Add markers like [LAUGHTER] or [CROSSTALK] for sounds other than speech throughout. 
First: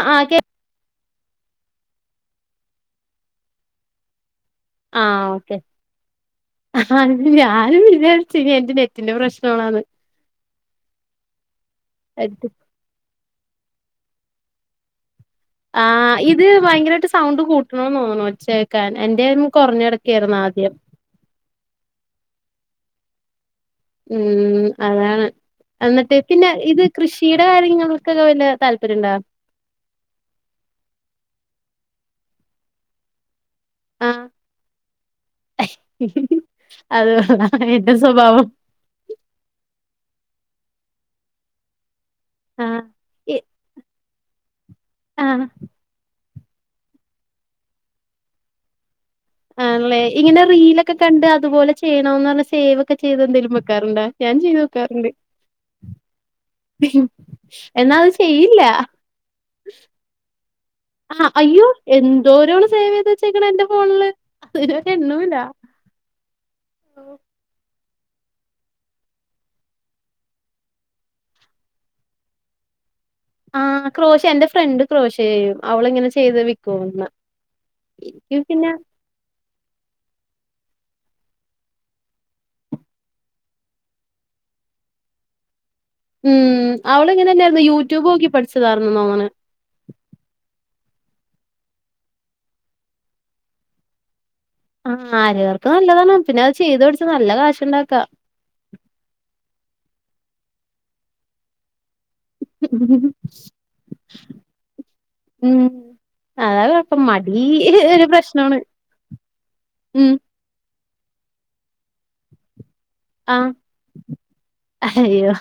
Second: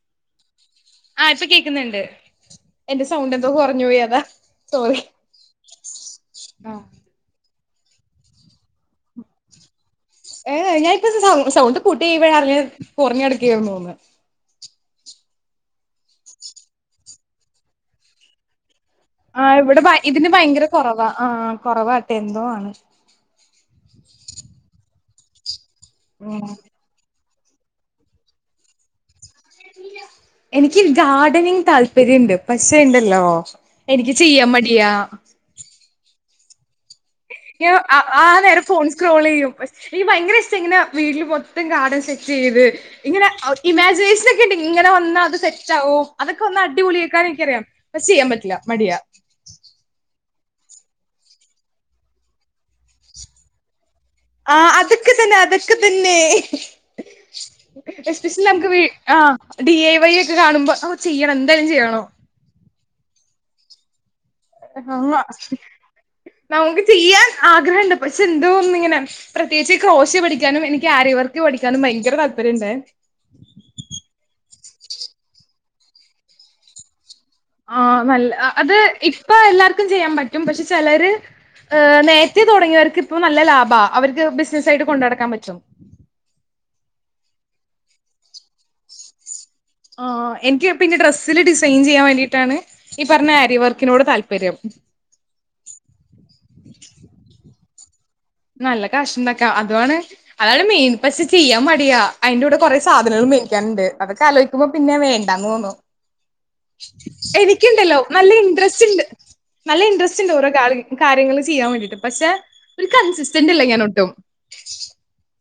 ആഹ് ആക്കെ- ആഹ് ഇപ്പൊ കേൾക്കുന്നുണ്ട് എന്റെ സൗണ്ട് എന്തോ കുറഞ്ഞ് പോയി അതാ സോറി ആഹ് ഓക്കെ ആഹാ ഞാൻ വിചാരിച്ച്നി എന്റെ നെറ്റിന്റെ പ്രശ്നമാന്ന് ഏ്ഞാനിപ്പപ്പോ സ സൗണ്ട് കൂട്ടി ഇ്പഴ അറി കുറഞ്ഞടുക്കുകായിരുന്നുോന്ന് ആഹ് ഇത് ഭയങ്കരമായിട്ട് സൗണ്ട് കൂട്ടണന്ന് തോന്നു ഒച്ചേ ക്കാന് എൻ്റെ ആഹ് ഇവിടെ ഭ ഇതിന് ഭയങ്കര കുറവാ ആ കുറവാട്ടെ എന്തോ ആണ് ഉം അതാണ് എന്നിട്ട് ഉം പിന്നെ ഇത് കൃഷിയുടെ കാര്യങ്ങൾക്ക് വല്ല താല്പര്യംണ്ടോ എനിക്ക് ഗാർഡനിങ് താല്പര്യുണ്ട് പക്ഷണ്ടല്ലോ എനിക്ക് ആഹ് ചെയ്യാൻ മടിയാ അത് കൊള്ളം ആ നേരം ഫോൺ സ്ക്രോൾ ചെയ്യും എനിക്ക് ഭയങ്കര ഇഷ്ടം ഇങ്ങനെ വീട്ടില് മൊത്തം കാർഡൻസ് സെ റ്റ് ചെയ്ത് ആഹ് ഇങ്ങനെ ഇമാജിനേഷൻ ഒക്കെ ഉണ്ട് ഇങ്ങനെ വന്നാൽ അത് ആഹ് സെറ്റ് ഓ അതൊക്കെ ഒന്ന് അടിപൊളിയേക്കാൻ എനിക്കറിയാം പക്ഷെ ചെയ്യാൻ പറ്റില്ല മടിയ ആണ്ല്ലേ ഇങ്ങനെ റീലൊക്കെ കണ്ട് അതുപോലെ ചെയ്യണ സേവ് ഒക്കെ ചെയ്ത് എന്തെങ്കിലും വെക്കാറുണ്ടോ ഞാൻ ചെയ്ത് ആഹ് വെക്കാറുണ്ട് അതൊക്കെ തന്നെ അതൊക്കെ തന്നെ എന്നാ അത് എസ്പെഷ്യലി ചെയ്യില്ല നമുക്ക് വീ ആഹ് ഡി എ വൈ ഒക്കെ കാണുമ്പോ ആഹ് ചെയ്യണം അയ്യോ എന്തായാലും ചെയ്യണം എന്തോരോ സേവ് ചെയ്ത് വെച്ചേക്കണ എന്റെ ഫോണില് അവരെ ആ എണ്ണല്ല നമുക്ക് ചെയ്യാൻ ആഗ്രഹണ്ട് പക്ഷെ എന്തോന്നും ഇങ്ങനെ പ്രത്യേകിച്ച് ക്രോശ് പഠിക്കാനും എനിക്ക് ആരിയവർക്ക് പഠിക്കാനും ഭയങ്കര താല്പര്യംമുണ്ടെ ആ ക്രോശ് എന്റെ ഫ്രണ്ട് ക്രോശ് ചെയ്യും അവള് ഇങ്ങനെ ചെയ്ത് വിൽക്കും ആ നല്ല അത് ഇപ്പൊ എല്ലാർക്കും ചെയ്യാൻ പറ്റും പക്ഷെ ചിലര് ഏഹ് നേരത്തെ തുടങ്ങിയവർക്ക് ഇപ്പ നല്ല ലാഭാ അവർക്ക് ബിസിനസ്സ് ആയിട്ട് കൊണ്ടടക്കാൻ പറ്റും ഉം അവള് ഇങ്ങനെന്നെ ആയിരുന്നു യൂട്യൂബ് നോക്കി പഠിച്ചതായിർന്ന് ആ എനിക്ക് പിന്നെ ഡ്രസ്സില് ഡിസൈൻ ചെയ്യാൻ വേണ്ടിയിട്ടാണ് ഈ പറഞ്ഞ ആര്യവർക്കിനോട് താല്പര്യം ആ ആരിവർക്ക് നല്ലതാണ് പിന്നെ അത് ചെയ്ത് പടിച്ച് നല്ല കാശ് ഇണ്ടാക്കാം നല്ല കാഷ്ണ്ടാക്കാ അതാണ് അതാണ് മെയിൻ പഷെ ചെയ്യാൻ മടിയാ അയിന്റെ കൂടെ കുറേ സാധനങ്ങൾ മേടിക്കാന്ണ്ട് അതൊക്കെ ആലോയിക്കുമ്പോ പിന്നെ വേണ്ടന്ന് ഉം. തോന്നും അതാ കുഴപ്പം. മടി എനിക്കുണ്ടല്ലോ ഒരു നല്ല പ്രശ്നമാണ്. ഇൻട്രസ്റ്റ് ഇണ്ട് നല്ല ഉം. ഇൻട്രസ്റ്റ് ഇണ്ട് ഓരോ കാ കാര്യങ്ങള് ചെയ്യാൻ വേണ്ടിട്ട് പക്ഷെ ഒരു ആ കൺസിസ്റ്റന്റ് അല്ല ഞാൻ ഒട്ടും അയ്യോ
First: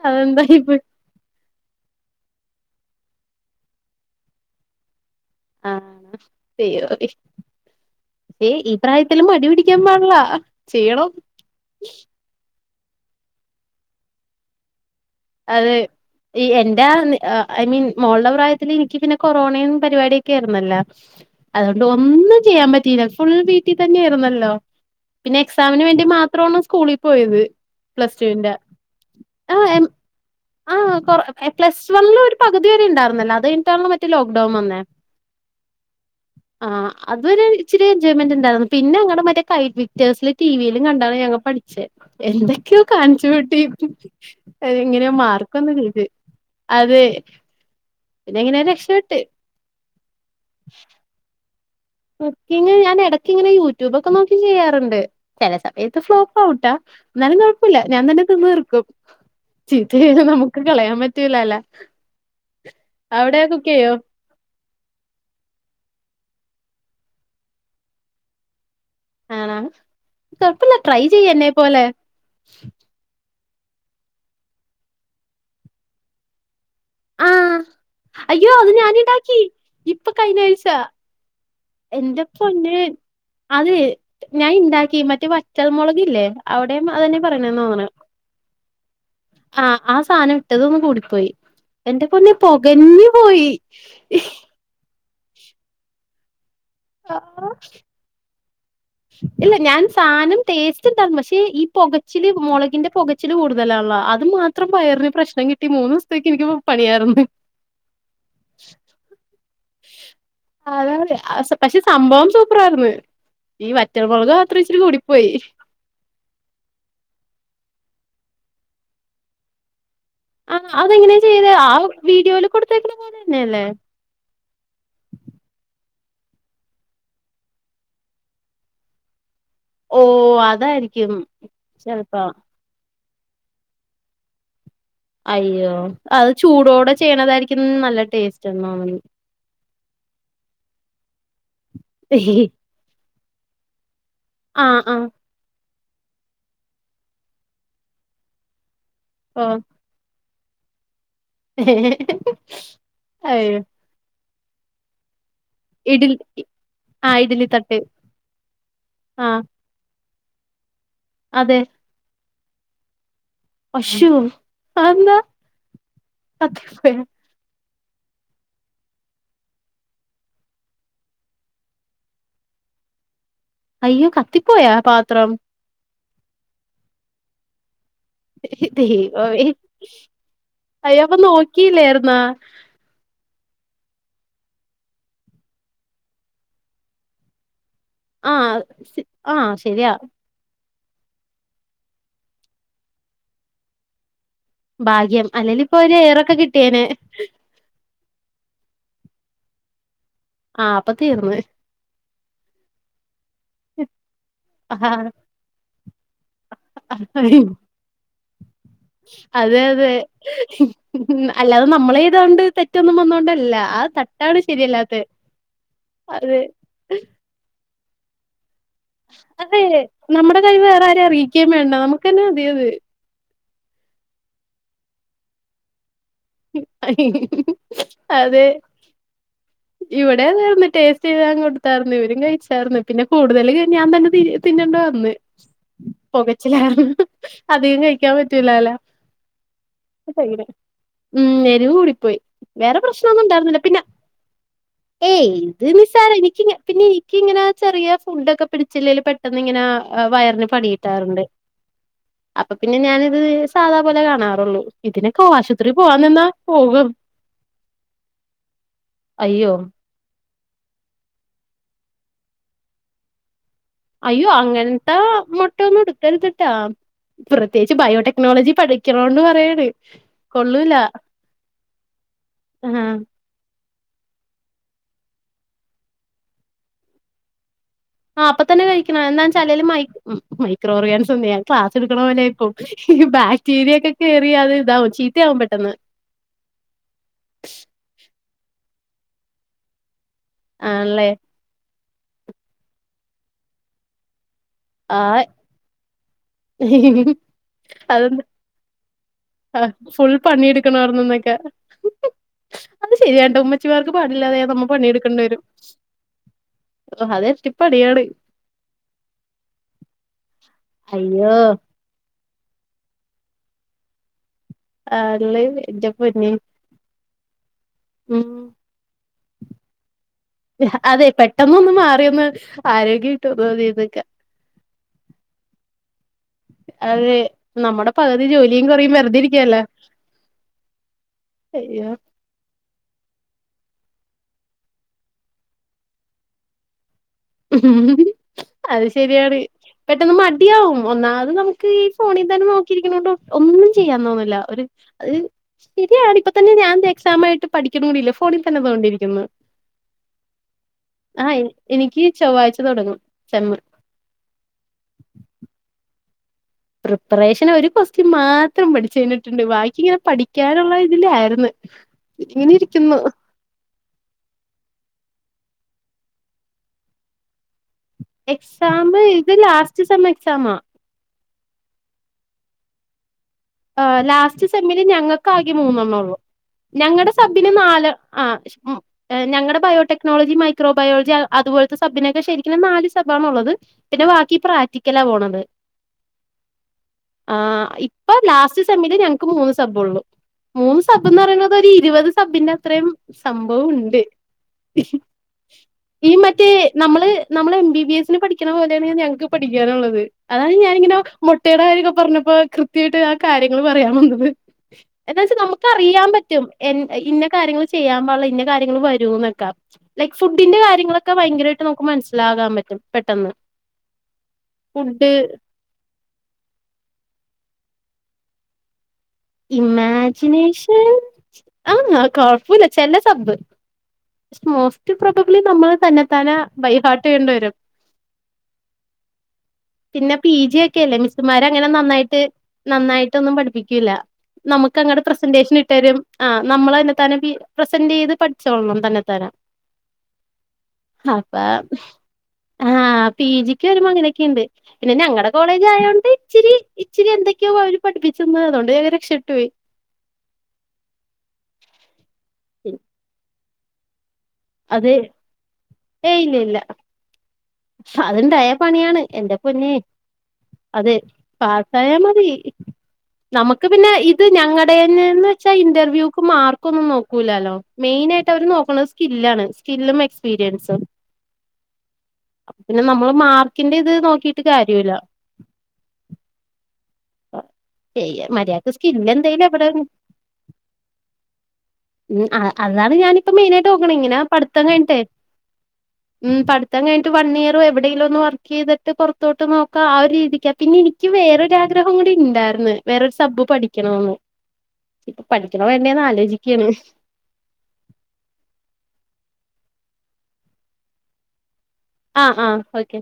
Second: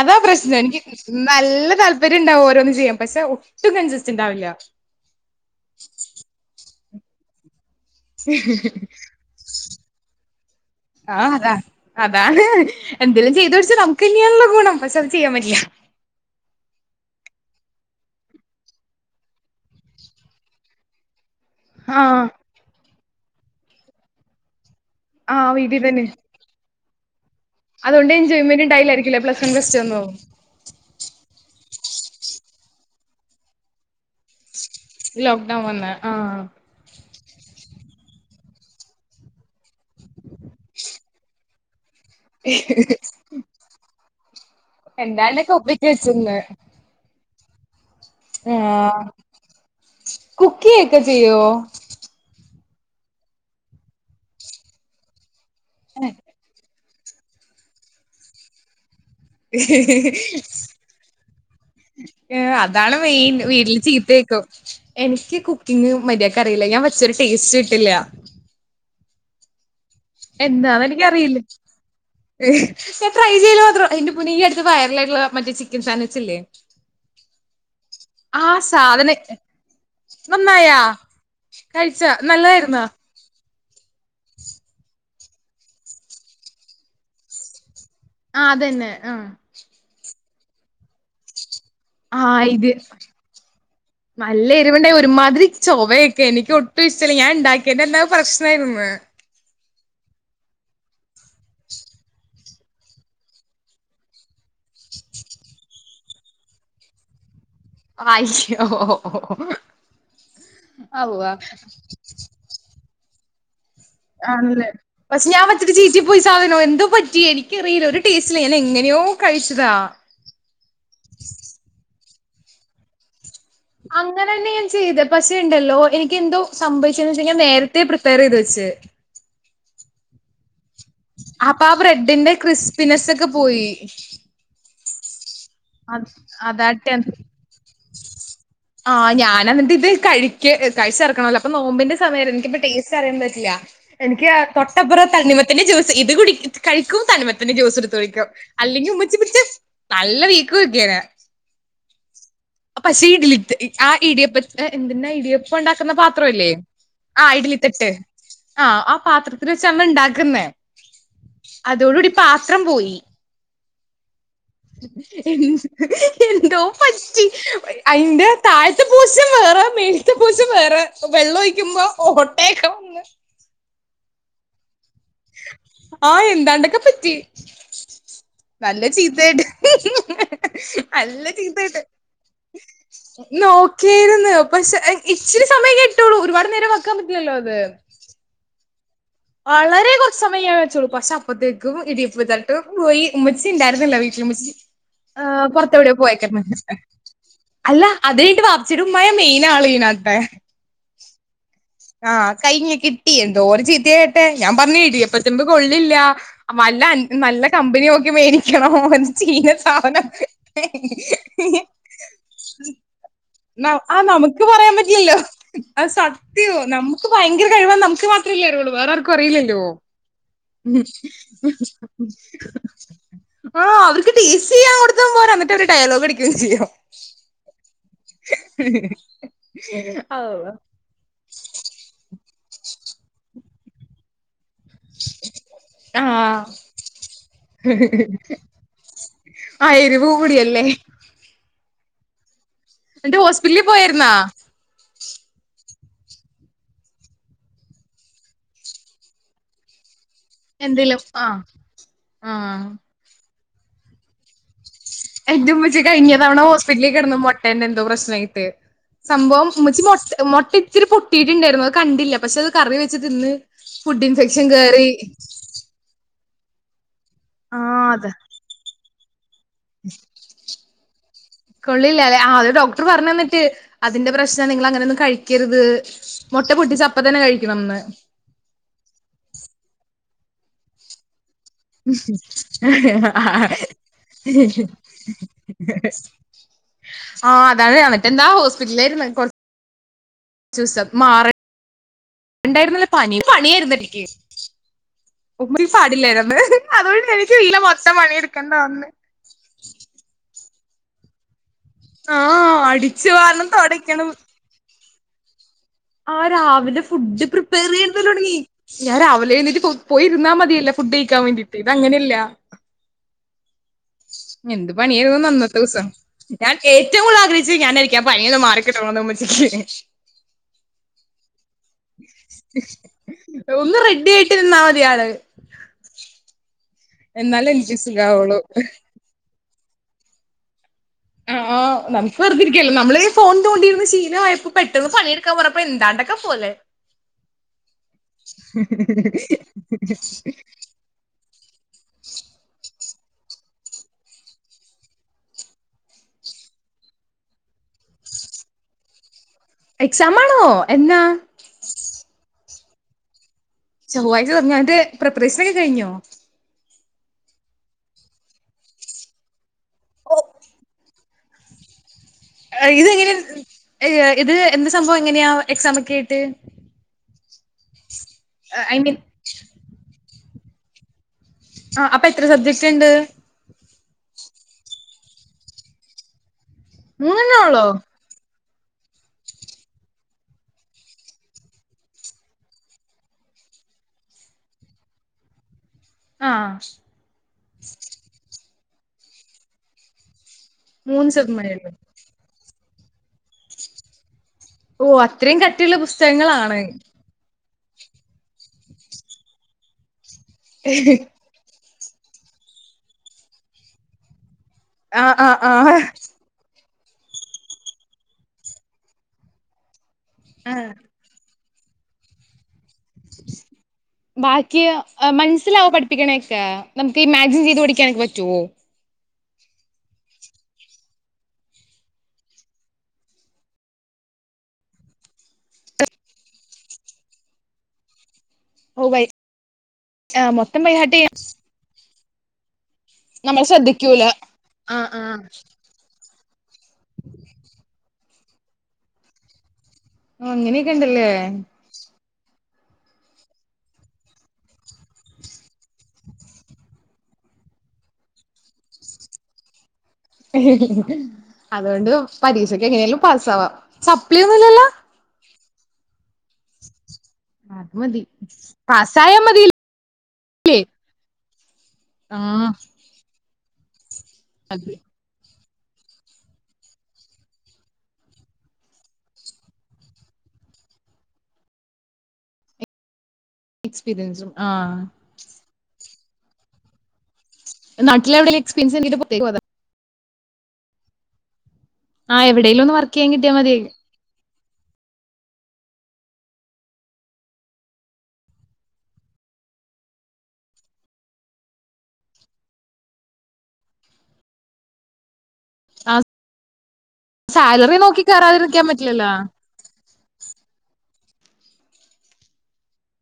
അതാ പ്രശ്നം അതെന്തായിപ്പോയി. എനിക്ക് നല്ല താല്പര്യം ഇണ്ടാവും ഓരോന്നും ചെയ്യാംഅ പക്ഷെ ഒട്ടും കൺസിസ്റ്റന്റ് ആവില്ല ആ ദൈവമേ ഈ പ്രായത്തിലും മടിപിടി ക്കാൻ പാടില്ല ചെയ്യണം. ആഹ് അതാ അതാണ് എന്തേലും ചെയ്തടിച്ച് നമുക്കന്നയാണല്ലോ ഗുണം പക്ഷെ അത് ചെയ്യാൻ പറ്റില്ല അതെ ഈ എന്റെ ഐ മീൻ മോൾട പ്രായത്തില് എനിക്ക് പിന്നെ കൊറോണയും പരിപാടിയൊക്കെ ആയ്ർന്നല്ല അതുകൊണ്ട് ആഹ് ഒന്നും ചെയ്യാൻ പറ്റിയില്ല ഫുൾ വീട്ടി തന്നെയാരുന്നല്ലോ പിന്നെ ആഹ് വീട്ടിൽ എക്സാമിന് വേണ്ടി മാത്രാണ് സ്കൂളിൽ പോയത് അതൊണ്ട് പ്ലസ് ടുവിന്റെ എൻജോയ്മെന്റ് ഇണ്ടായില്ലാരിക്കും പ്ലസ് വൺ ആ പ്ലസ് ടു ഒന്നും ആ കൊ പ്ലസ് വണ്ണിൽ ഒരു പകുതി വരെ ഇണ്ടായിരുന്നില്ലോ അത് ഇന്റേർണൽ മറ്റേ ലോക്ക്ഡൌൺ വന്നേ ലോക് ഡൗൺ വന്നേ ആഹ് ആഹ് അത് വരെ ഇച്ചിരി എൻജോയ്മെന്റ് ഇണ്ടായിരുന്നു പിന്നെ അങ്ങടെ മറ്റെ കയ് [UNINTELLIGIBLE] ടിവിയിലും കണ്ടാണ് ഞങ്ങ പഠിച്ചെ എന്തൊക്കെയോ കാണിച്ചൂട്ടി ഇങ്ങനെ എന്താണ്ടൊക്കെ മാർക്കൊന്നും ഒപ്പിച്ച് ഇല്ലേ വെച്ചിന്ന് അതേ ആഹ് കുക്കിംഗ് ഒക്കെ ചെയ്യോ ക്കിങ്ങ് ഞാൻ എടക്കിങ്ങനെ യൂട്യൂബൊക്കെ നോക്കി ചെയ്യാറുണ്ട് ചില സമയത്ത് ഫ്ലോ ട്ടാ എന്നാലും കുഴപ്പില്ല ഞാൻ തന്നെ തിന്ന് തിർക്കും ചീത്ത [UNINTELLIGIBLE] നമുക്ക് കളയാൻ പറ്റൂലല്ല ഏഹ് അതാണ് മെയിൻ അവിടെ കുക്ക് വീട്ടില് ചെയ്യോ ചീത്തേക്കും എനിക്ക് കുക്കിംഗ് മര്യാക്ക് അറിയില്ല ഞാൻ വച്ചൊരു ടേസ്റ്റ് കിട്ടില്ല ആണാ കൊഴപ്പില്ല എന്താന്ന് ട്രൈ ചെയ്യ എനിക്കറിയില്ല എന്നെ പോലെ ഞാൻ ട്രൈ ചെയ്യല് മാത്രം എന്റെ പൊന്നെ ഈ അടുത്ത് വൈറൽ ആയിട്ടുള്ള മറ്റ് ചിക്കൻ സാൻവിച്ചില്ലേ ആഹ് അയ്യോ അത് സാധന ഞാനിണ്ടാക്കി ഇപ്പൊ കഴിഞ്ഞാഴ്ച നന്നായാ കഴിച്ചാ എന്റെ പൊന്നേ നല്ലതായിരുന്നോ അതെ ഞാൻ ഇണ്ടാക്കി മറ്റേ വറ്റൽ മുളകില്ലേ അവിടെയും അതന്നെ പറയണത് തോന്നണത് ആഹ് അതന്നെ ആഹ് ആഹ് ആ സാധനം ഇട്ടതൊന്ന് കൂടിപ്പോയി എന്റെ പൊന്നേ ആഹ് പൊകഞ്ഞു പോയി വണ്ടേ ഒരുമാതിരി ചൊവയൊക്കെ എനിക്ക് ഒട്ടും ഇഷ്ടല്ല ഞാൻ ആ ഇണ്ടാക്കിയേൻ്റന്ന പ്രശ്ന ആയിര്ന്ന് ഇല്ല ഞാൻ സാനം ടേസ്റ്റ് ഇണ്ടാരുന്നു പക്ഷെ ഈ പൊകച്ചില് മുളകിന്റെ പൊകച്ചില് കൂടുതലാണ്ല്ല അത് മാ ത്രം പയറിന് പ്രശ്നം കിട്ടി മൂന്നു ദിവസത്തേക്ക് എനിക്ക് പണിയാരുന്നു അയ് ശോ [UNINTELLIGIBLE] പക്ഷെ സംഭവം സൂപ്പറായിരുന്നു ഈ വറ്റൽമുളക് മാത്രം ആണല്ലേ ഇച്ചിരി കൂടിപ്പോയി [UNINTELLIGIBLE] ചീറ്റി പോയി സാധനോ എന്തോ പറ്റി എനിക്കറിയില്ല ഒരു ടേസ്റ്റില്ല ഞാൻ എങ്ങനെയോ കഴിച്ചതാ ആഹ് അതെങ്ങനെയാ ചെയ്തേ ആ വീഡിയോയില് കൊടുത്തേക്കുന്ന പോലെ തന്നെയല്ലേ അങ്ങനെ തന്നെ ഞാൻ ചെയ്തേ പക്ഷെ ഇണ്ടല്ലോ എനിക്ക് എന്തോ സംഭവിച്ചേന്ന് വെച്ച് കഴിഞ്ഞാൽ നേരത്തെ പ്രിപ്പയർ ചെയ്ത് വെച്ച് ഓഹ് അതായിരി അപ്പൊ ആ ബ്രെഡിന്റെ ക്രിസ്പിനസ്സെക്കെ പോയി അയ്യോ അ അത് ചൂടോടെ അതാട്ടെ ചെയ്യണതായിരിക്കും നല്ല ടേസ്റ്റന്ന് തോന്നണ് ഞാനെന്നിട്ട് ഇത് കഴി ക്ക് കഴിച്ചെറക്കണല്ലോ അപ്പൊ നോമ്പിന്റെ സമയത്ത് എനിക്കിപ്പ ടേസ്റ്ററിയാൻ പറ്റില്ല എനിക്ക് ആ ആ തൊട്ടപ്പുറ തണ്ണിമത്തന്റെ ജ്യൂസ് ഇത് കുടി കഴിക്കും തണ്ണിമത്തന്റെ ജ്യൂസ് എടുത്ത് കഴിക്കും അല്ലെങ്കി ഉമ്മ ആഹ് നല്ല വീക്ക് വിക്കിയനെ പക്ഷേ അയ്യോ [UNINTELLIGIBLE] ആ ഇടിയപ്പ ഏഹ് എന്തിന്റെ ആ ഇടിയ പ്പം ഉണ്ടാക്കുന്ന ഇഡ്ലി പാത്രമില്ലേ ആ ആഹ് ഇഡ്ലി ഇഡ്ഡലി തട്ട് ആഹ് ആ പത്രത്തില് [UNINTELLIGIBLE] ഉണ്ടാക്കുന്നേ അതെ അതോടു കൂടി പാത്രം പോയി അശ്ശൊ അതെന്താ എന്തോ പറ്റി ഉ അതിന്റെ താഴത്തെ പോർഷൻ വേറെ മേലത്തെ പോർഷൻ വേറെ വെള്ളം ഒഴിക്കുമ്പോ ഓട്ടയക്കെ അയ്യോ കത്തിപ്പോയാ പാത്രം ആഹ് എന്താണ്ടക്കെ പറ്റി നല്ല ചീത്തയായിട്ട് ദൈവമേ അയ്യോ അപ്പം നല്ല നോക്കിയില്ലേർന്നാ നോക്കേയ്രുന്നു പശേ ആഹ് ഇച്ചിരി സമയം കിട്ടുള്ളൂ ഒരുപാട് നേരം വെക്കാൻ പറ്റില്ലല്ലോ അത് ആഹ് സി വളരെ കൊറച്ച് [UNINTELLIGIBLE] സമയേ ഞാൻ വെച്ചോളൂ പക്ഷെ അപ്പത്തേക്കും ഇടിയപ്പ തട്ട് പോയി ഉമ്മിച്ചി ഉണ്ടായിരുന്നില്ല വീട്ടില് ഉമ്മച്ചി ഭാഗ്യം ആഹ് അല്ലേല് ഇപ്പൊ പൊറത്തെവിടെ ഒരു എയറൊക്കെ പോയേക്കേർന്ന് കിട്ടിയേനെ അല്ല അത് കഴിഞ്ഞിട്ട് വാപ്പച്ചീടെ ഉമ്മയാ മെയിൻ ആള് ഇതിനകത്തെ ആഹ് അപ്പ തീർന്ന് ആഹ് കഴിഞ്ഞ് കിട്ടി എന്തോരം ചീത്തയ കേട്ടെ ഞാൻ പറഞ്ഞു ആഹ് ഇടിയപ്പത്തിന്റെ കൊള്ളില്ല [UNINTELLIGIBLE] നല്ല കമ്പനി നോക്കി മേടിക്കണം ഒരു ചീന അതെ അതെ സാധനം അല്ലാതെ നമ്മളെയ്തൊണ്ട് തെറ്റൊന്നും വന്നൊണ്ടല്ല അ ആഹ് നമുക്ക് പറയാൻ പറ്റില്ലല്ലോ അത് അതെ സത്യോ നമുക്ക് ഭയങ്കര കഴിവാ നമുക്ക് വ [UNINTELLIGIBLE] അറിയുള്ളൂ വേറെ ആർക്കും അറിയില്ലല്ലോ അതെ നമ്മുടെ കഴിവ് വേറെ ആരേം അറിയിക്കേം വേണ്ട നമുക്കന്നെ മതിയത് ആഹ് അവർക്ക് ടേസ്റ്റ് ചെയ്യാൻ കൊടുത്തതും പോര എന്നിട്ട് അവര് ഡയലോഗടി അതെ ഇവിടേം അള്ളാ അങ്ങനന്നേ ടേസ് സ്റ്റ് ചെയ്യാൻ കൊടുത്താരുന്നു ഇവരും കഴിച്ചായിരുന്നു പിന്നെ കൂടുതല് ഞാൻ തന്നെ തി തിന്നണ്ടി വന്ന് ആഹ് പുകച്ചില് കാരണം അധികം കഴിക്കാൻ പറ്റൂലാല്ല. ആഹ് എരിവ് കൂടിയല്ലേ ഉം എരിവ് കൂടിപ്പോയി വേറെ എന്നിട്ട് പ്രശ്നൊന്നും ഉണ്ടായിരുന്നില്ല ഹോസ്പിറ്റലിൽ പിന്ന പോയാരുന്നാ ഏയ് ഇത് നിസാരം എനിക്കിങ്ങ പിന്നെ എനിക്കിങ്ങന ചെറിയ ഫുഡക്കെ പിടിച്ചില്ലേല് പെട്ടന്നിങ്ങന വയറിന് എന്തേലും പണിക്കിട്ടാറുണ്ട് ആഹ് അപ്പൊ ആഹ് പിന്നെ ഞാനിത് സാധാ പോലെ കാണാറുള്ളു. ഇതിനൊക്ക എന്റെ ആശു ഉമ്മച്ചി കഴിഞ്ഞ തവണ ഹോസ്പിറ്റലി കിടന് മൊട്ടേന്റ എന്തോ പ്രശ്നയിട്ട് സംഭവം അയ്യോ ഉമ്മച്ചി മ മുട്ട ഇത്തിരി പൊട്ടിയിട്ടുണ്ടായിരുന്നു അത് കണ്ടില്ല പക്ഷെ അത് കറി വെച്ച് തിന്ന്. ഫുഡ് അയ്യോ ഇൻഫെക്ഷൻ കേറി അങ്ങനത്തെ മുട്ട ഒന്നും എടുക്കരുത്ട്ടാ പ്രത്യേകിച്ച് ആഹ് അതെ ബയോടെക്നോളജി പഠിക്കണണ്ട് പറയാണ് കൊള്ളൂല കൊള്ളില്ല അല്ലെ ആത് ഡോക്ടർ ആഹ് പറഞ്ഞു തന്നി അതിന്റെ പ്രശ്ന നിങ്ങളങ്ങനെയന്നും കഴിക്കരുത് മുട്ട പൊട്ടിച്ചപ്പതന്നെ കഴിക്കണംന്ന് ആഹ് അപ്പ തന്നെ കഴിക്കണം എന്താന്ന് വച്ചാൽ അല്ലേല് മൈ മൈക്രോ ഓർഗാൻസ് എന്ന് ഞാൻ ക്ലാസ് എടുക്കണ പോലെയിരിക്കും ഈ ബാക്ടീരിയക്കെ കയറിയത് ഇതാവും ചീത്തയാകും പെട്ടെന്ന് ആഹ് അതാണ് മറ്റെന്താ ഹോസ്പിറ്റലായിരുന് കൊർ ആണല്ലേ ചുസമാറ ഉണ്ടായിരുന്നല്ല പനി പണിയായിരുന്നെനിക് ആഹ് ഉമ്മ പാടില്ലായിരുന്നു അതുകൊണ്ട് എനിക്ക് വീട്ടല് മൊത്തം പണിയെടുക്കേണ്ട വന്ന്. ആ ഫുൾ പണിയെടുക്കണമായിരുന്നന്നക്കെ ആഹ് അത് അടിച്ചു ശരിയട്ട വാരണം ഉമ്മച്ചിമാർക്ക് തൊടക്കണം പാടില്ലാതെയ നമ്മൾ പണിയെടുക്കേണ്ടി വരും. ആ രാവിലെ ഫുഡ് അതെരട്ടി പ്രിപ്പയർ പണിയാണ് ചെയല്തുടങ്ങി ഞാൻ രാവിലെ എഴുന്നീറ്റ് പോയിരുന്നാ മതിയല്ല ഫുഡ് കഴിക്കാൻ അയ്യോ വേണ്ടീട്ട് ഇത് അങ്ങനെയല്ല എന്ത് പണിയായിരുന്നുന്ന് അള്ളേ അന്നത്തെ ദിവസം എന്റെ പൊന്നേ ഞാൻ ഏറ്റവും കൂടുതൽ ആഗഹിച്ചു ഞാനായിരിക്കാ ഉം പനിയൊന്ന് മാറി. കിട്ടണന്ന് ഉമ്മച്ചിക്ക് അതെ പെട്ടെന്ന് ഒന്ന് മാറിയൊന്ന് ആരോഗ്യയിട്ട് ഒന്ന് വന്നീന്നക്ക റെഡി ആയിട്ട് നിന്നാ മതി ആള് അതെ എന്നാലേ എനിക്ക് നമ്മുടെ പകുതി സുഖാവുള്ളൂ ജോലിയും കുറയും വെറുതെ ഇരിക്കല്ല ആഹ് ആഹ് നമ വെറുതിരിക്കല്ല നമ്മളീ ഫോൺ തോണ്ടിരുന്ന ശീമായപ്പോ പെട്ടെന്ന് പണിയെടുക്കാൻ പറഞ്ഞപ്പോ എന്താണ്ടൊക്കെ പോലെ അത് ശരിയാണ് പെട്ടെന്ന് മടിയവും ഒന്നാമത് നമുക്ക് ഈ ഫോണിൽ തന്നെ നോക്കിയിരിക്കണണ്ട് ഒന്നും ചെയ്യാൻ തോന്നില്ല ഒരു ശരിയാണ് ഇപ്പതന്നെ ഞാൻ ഇതാ എക്സാമായിട്ട് പഠിക്കണ കൂടില്ല ഫോണിൽ തന്നെതോണ്ടിരിക്കുന്നു എക്സാമാണോ എന്ന എനിക്ക് ചൊവ്വാഴ്ച തുടങ്ങും എക്സാമ് ചൊവ്വാഴ്ച തുടങ്ങണതിന്റെ പ്രിപ്പറേഷനൊക്കെ കഴിഞ്ഞോ പ്രിപ്പറേഷൻ ഒരു കൊക്സ്റ്റൻ മാത്രം പഠിച്ചു കഴിഞ്ഞിട്ടുണ്ട് ബാക്കി ഇങ്ങനെ പഠിക്കാനുള്ള ഇതിലായിരുന്നു ഉം ഇത് എങ്ങനെ ഇത് എന്ത് സംഭവം എങ്ങനെയാ എക്സാമക്കെ ആയിട്ട് ഐ എക്സാം മീൻ ഇത് ലാസ്റ്റ് സെ മമ്എക്സാമ ആ അപ്പൊ എത്ര സബ്ജക്ട് ഉണ്ട്. ആ ലാസ്റ്റ് സെമില് ഞങ്ങൾക്കാകെ മൂന്നെണ്ണള്ളൂ ഞങ്ങളുടെ മൂന്നെണ്ണേ സബിന് ഉള്ളോ നാല്. ആഹ് ഞങ്ങടെ ബയോടെക്നോളജി മൈക്രോ ബയോളജി അതുപോലത്തെ സബിനെക്കെ ശരിക്കും നാല് സബാണള്ളത് പിന്നെ ബാക്കി പ്രാക്റ്റിക്കലാ പോണത് ആഹ് ആ ഹ് ഇപ്പൊ ലാസ്റ്റ് സെമ്മില് ഞങ്ങക്ക് മൂന്ന് സബ്ള്ളു മൂന്ന് സബന്ന് സബ്ജക്ട് പറയുന്നത് ഒരു ഉള്ളൂ ഇരുപത് സബിന്റെ അത്രയും സംഭവം ഉണ്ട് ഓ അത്രയും കട്ടിയുള്ള ഈ മറ്റേ പുസ്തകങ്ങളാണ് നമ്മള് നമ്മള് എം ബി ബി എസിന് പഠിക്കണ പോലെയാണ് ഞങ്ങക്ക് പഠിക്കാനുള്ളത് അതാണ് ഞാനിങ്ങനെ മുട്ടയുടെ കാര്യക്കെ പറഞ്ഞപ്പോ കൃത്യമായിട്ട് ആ കാര്യങ്ങള് പറയാൻ വന്നത് ആ ആ എന്താവെച്ചാ ആ നമുക്ക് അറിയാൻ പറ്റും എ ഇന്ന കാര്യങ്ങള് ചെയ്യാൻ പാടില്ല ഇന്ന കാര്യങ്ങൾ വരൂന്നൊക്കെ ആ ഫുഡിന്റെ കാര്യങ്ങള് ഒക്കെ ഭയങ്കരായിട്ട് നമ്മുക്ക് മനസ്സിലാകാൻ പറ്റും പെട്ടെന്ന് ബാക്കിയൊ ഫുഡ് മനസ്സിലാവോ പഠി പിക്കണക്കെ നമ്മുക്ക് ഈ ഇമാജിൻ ചെയ്ത് പഠിക്കാനൊക്കെ പറ്റോ ഇമാജിനേഷൻ ആഹ് കുഴപ്പില്ല ചില സബ് മോസ്റ്റ് പ്രൊബബ്ലി നമ്മൾ തന്നെ താനെ ബൈഹാർട്ട് ചെയ്യണ്ട വരും ഓ ബൈ പിന്നെ ആ, പി ജി മൊത്തം ബൈ ഒക്കെല്ലേ ഹാർട്ട് മിസ്സുമാരങ്ങനെ നന്നായിട്ട് നന്നായിട്ടൊന്നും നമ്മൾ പഠിപ്പിക്കൂല്ല ശ്രദ്ധിക്കൂല ആ ആ നമ്മുക്കങ്ങട്ട് പ്രസന്റേഷൻ ഇട്ട്തരും ആഹ് നമ്മള് തന്നെത്താനെ പി പ്രസന്റ് ചെയ്ത് പഠി ചോളണം തന്നെതാനെ ആ, അങ്ങനെയൊക്കെ ഉണ്ടല്ലേ അപ്പം ആഹ് പി ജിക്ക് വരുമ്പോ അങ്ങനൊക്കെയുണ്ട് പിന്നെ ഞങ്ങളെ കോളേജ് ആയോണ്ട് ഇച്ചിരി ഇച്ചിരി എന്തൊക്കെയൊ അവര് പഠിപ്പിച്ചന്ന് അതു കൊണ്ട് വേഗം രക്ഷപ്പെട്ടുപ്പോയി അതുകൊണ്ട് പരീക്ഷക്കെങ്ങനേലും പാസ്സാവാ സപ്ലിയൊന്നുല്ലല്ലോ അതെ ഏഹ് ഇല്ലില്ല അത് മതി അത്ണ്ടായ പണിയാണ് പാസ്സായാ എന്റെ മതില്ലേ പൊന്നേ അതെ പാസായാമതി ആഹ് നമ്മുക്ക് പിന്നെ ഇത് അതെ ഞങ്ങളേടെന്നേന്ന് പക്ഷെ ഇന്റർവ്യൂക്ക് മാർക്കൊന്നും നോക്കൂലാല്ലോ മെയിനായിട്ട് അവര് നോക്കണത് സ്കില്ലാണ് സ്കില്ലും എക്സ്പീരിയൻസും അപ്പൊപിന്നെ നമ്മള് മാർക്കിന്റെ ഇത് എക്സ്പീരിയൻസും നോക്കീട്ട് ആഹ് കാര്യമില്ല നാട്ടിലെ ചെയ്യ എവിടെലും മര്യാദിക്ക് എക്സ്പീരിയൻസ് കിട്ടിട്ട് സ്കില്ല് പുറത്തേക്ക് പോകാ എന്തേലും അവിടെ ഉം ആഹ് എവിടെലും ഒന്ന് അതാണ് വർക്ക് ചെയ്യാൻ ഞാനിപ്പോ കിട്ടിയാൽ മതി മെയിനായിട്ട് നോക്കണെ ഇങ്ങനെ പഠിത്തം കഴിഞ്ഞിട്ടെ ഉം പഠിത്തം കഴിഞ്ഞിട്ട് വൺ ഇയർ എവിടേലും ഒന്ന് വർക്ക് ചെയ്തിട്ട് പുറത്തോട്ട് നോക്കാം ആ ഒരു രീതിക്കാ പിന്നെ എനി എനിക്ക് വേറൊരാഗ്രഹം കൂടി ഉണ്ടായിരുന്ന് വേറൊരു സബ്ബ് പഠിക്കണൂന്ന് ഇപ്പൊ പഠിക്കണൊ ആഹ് വേണ്ടേന്ന് ആലോചിക്കയാണ് സാലറി നോക്കി കേറാതിരിക്കാൻ പറ്റില്ലല്ലാ ആഹ് ആഹ് ഓക്കെ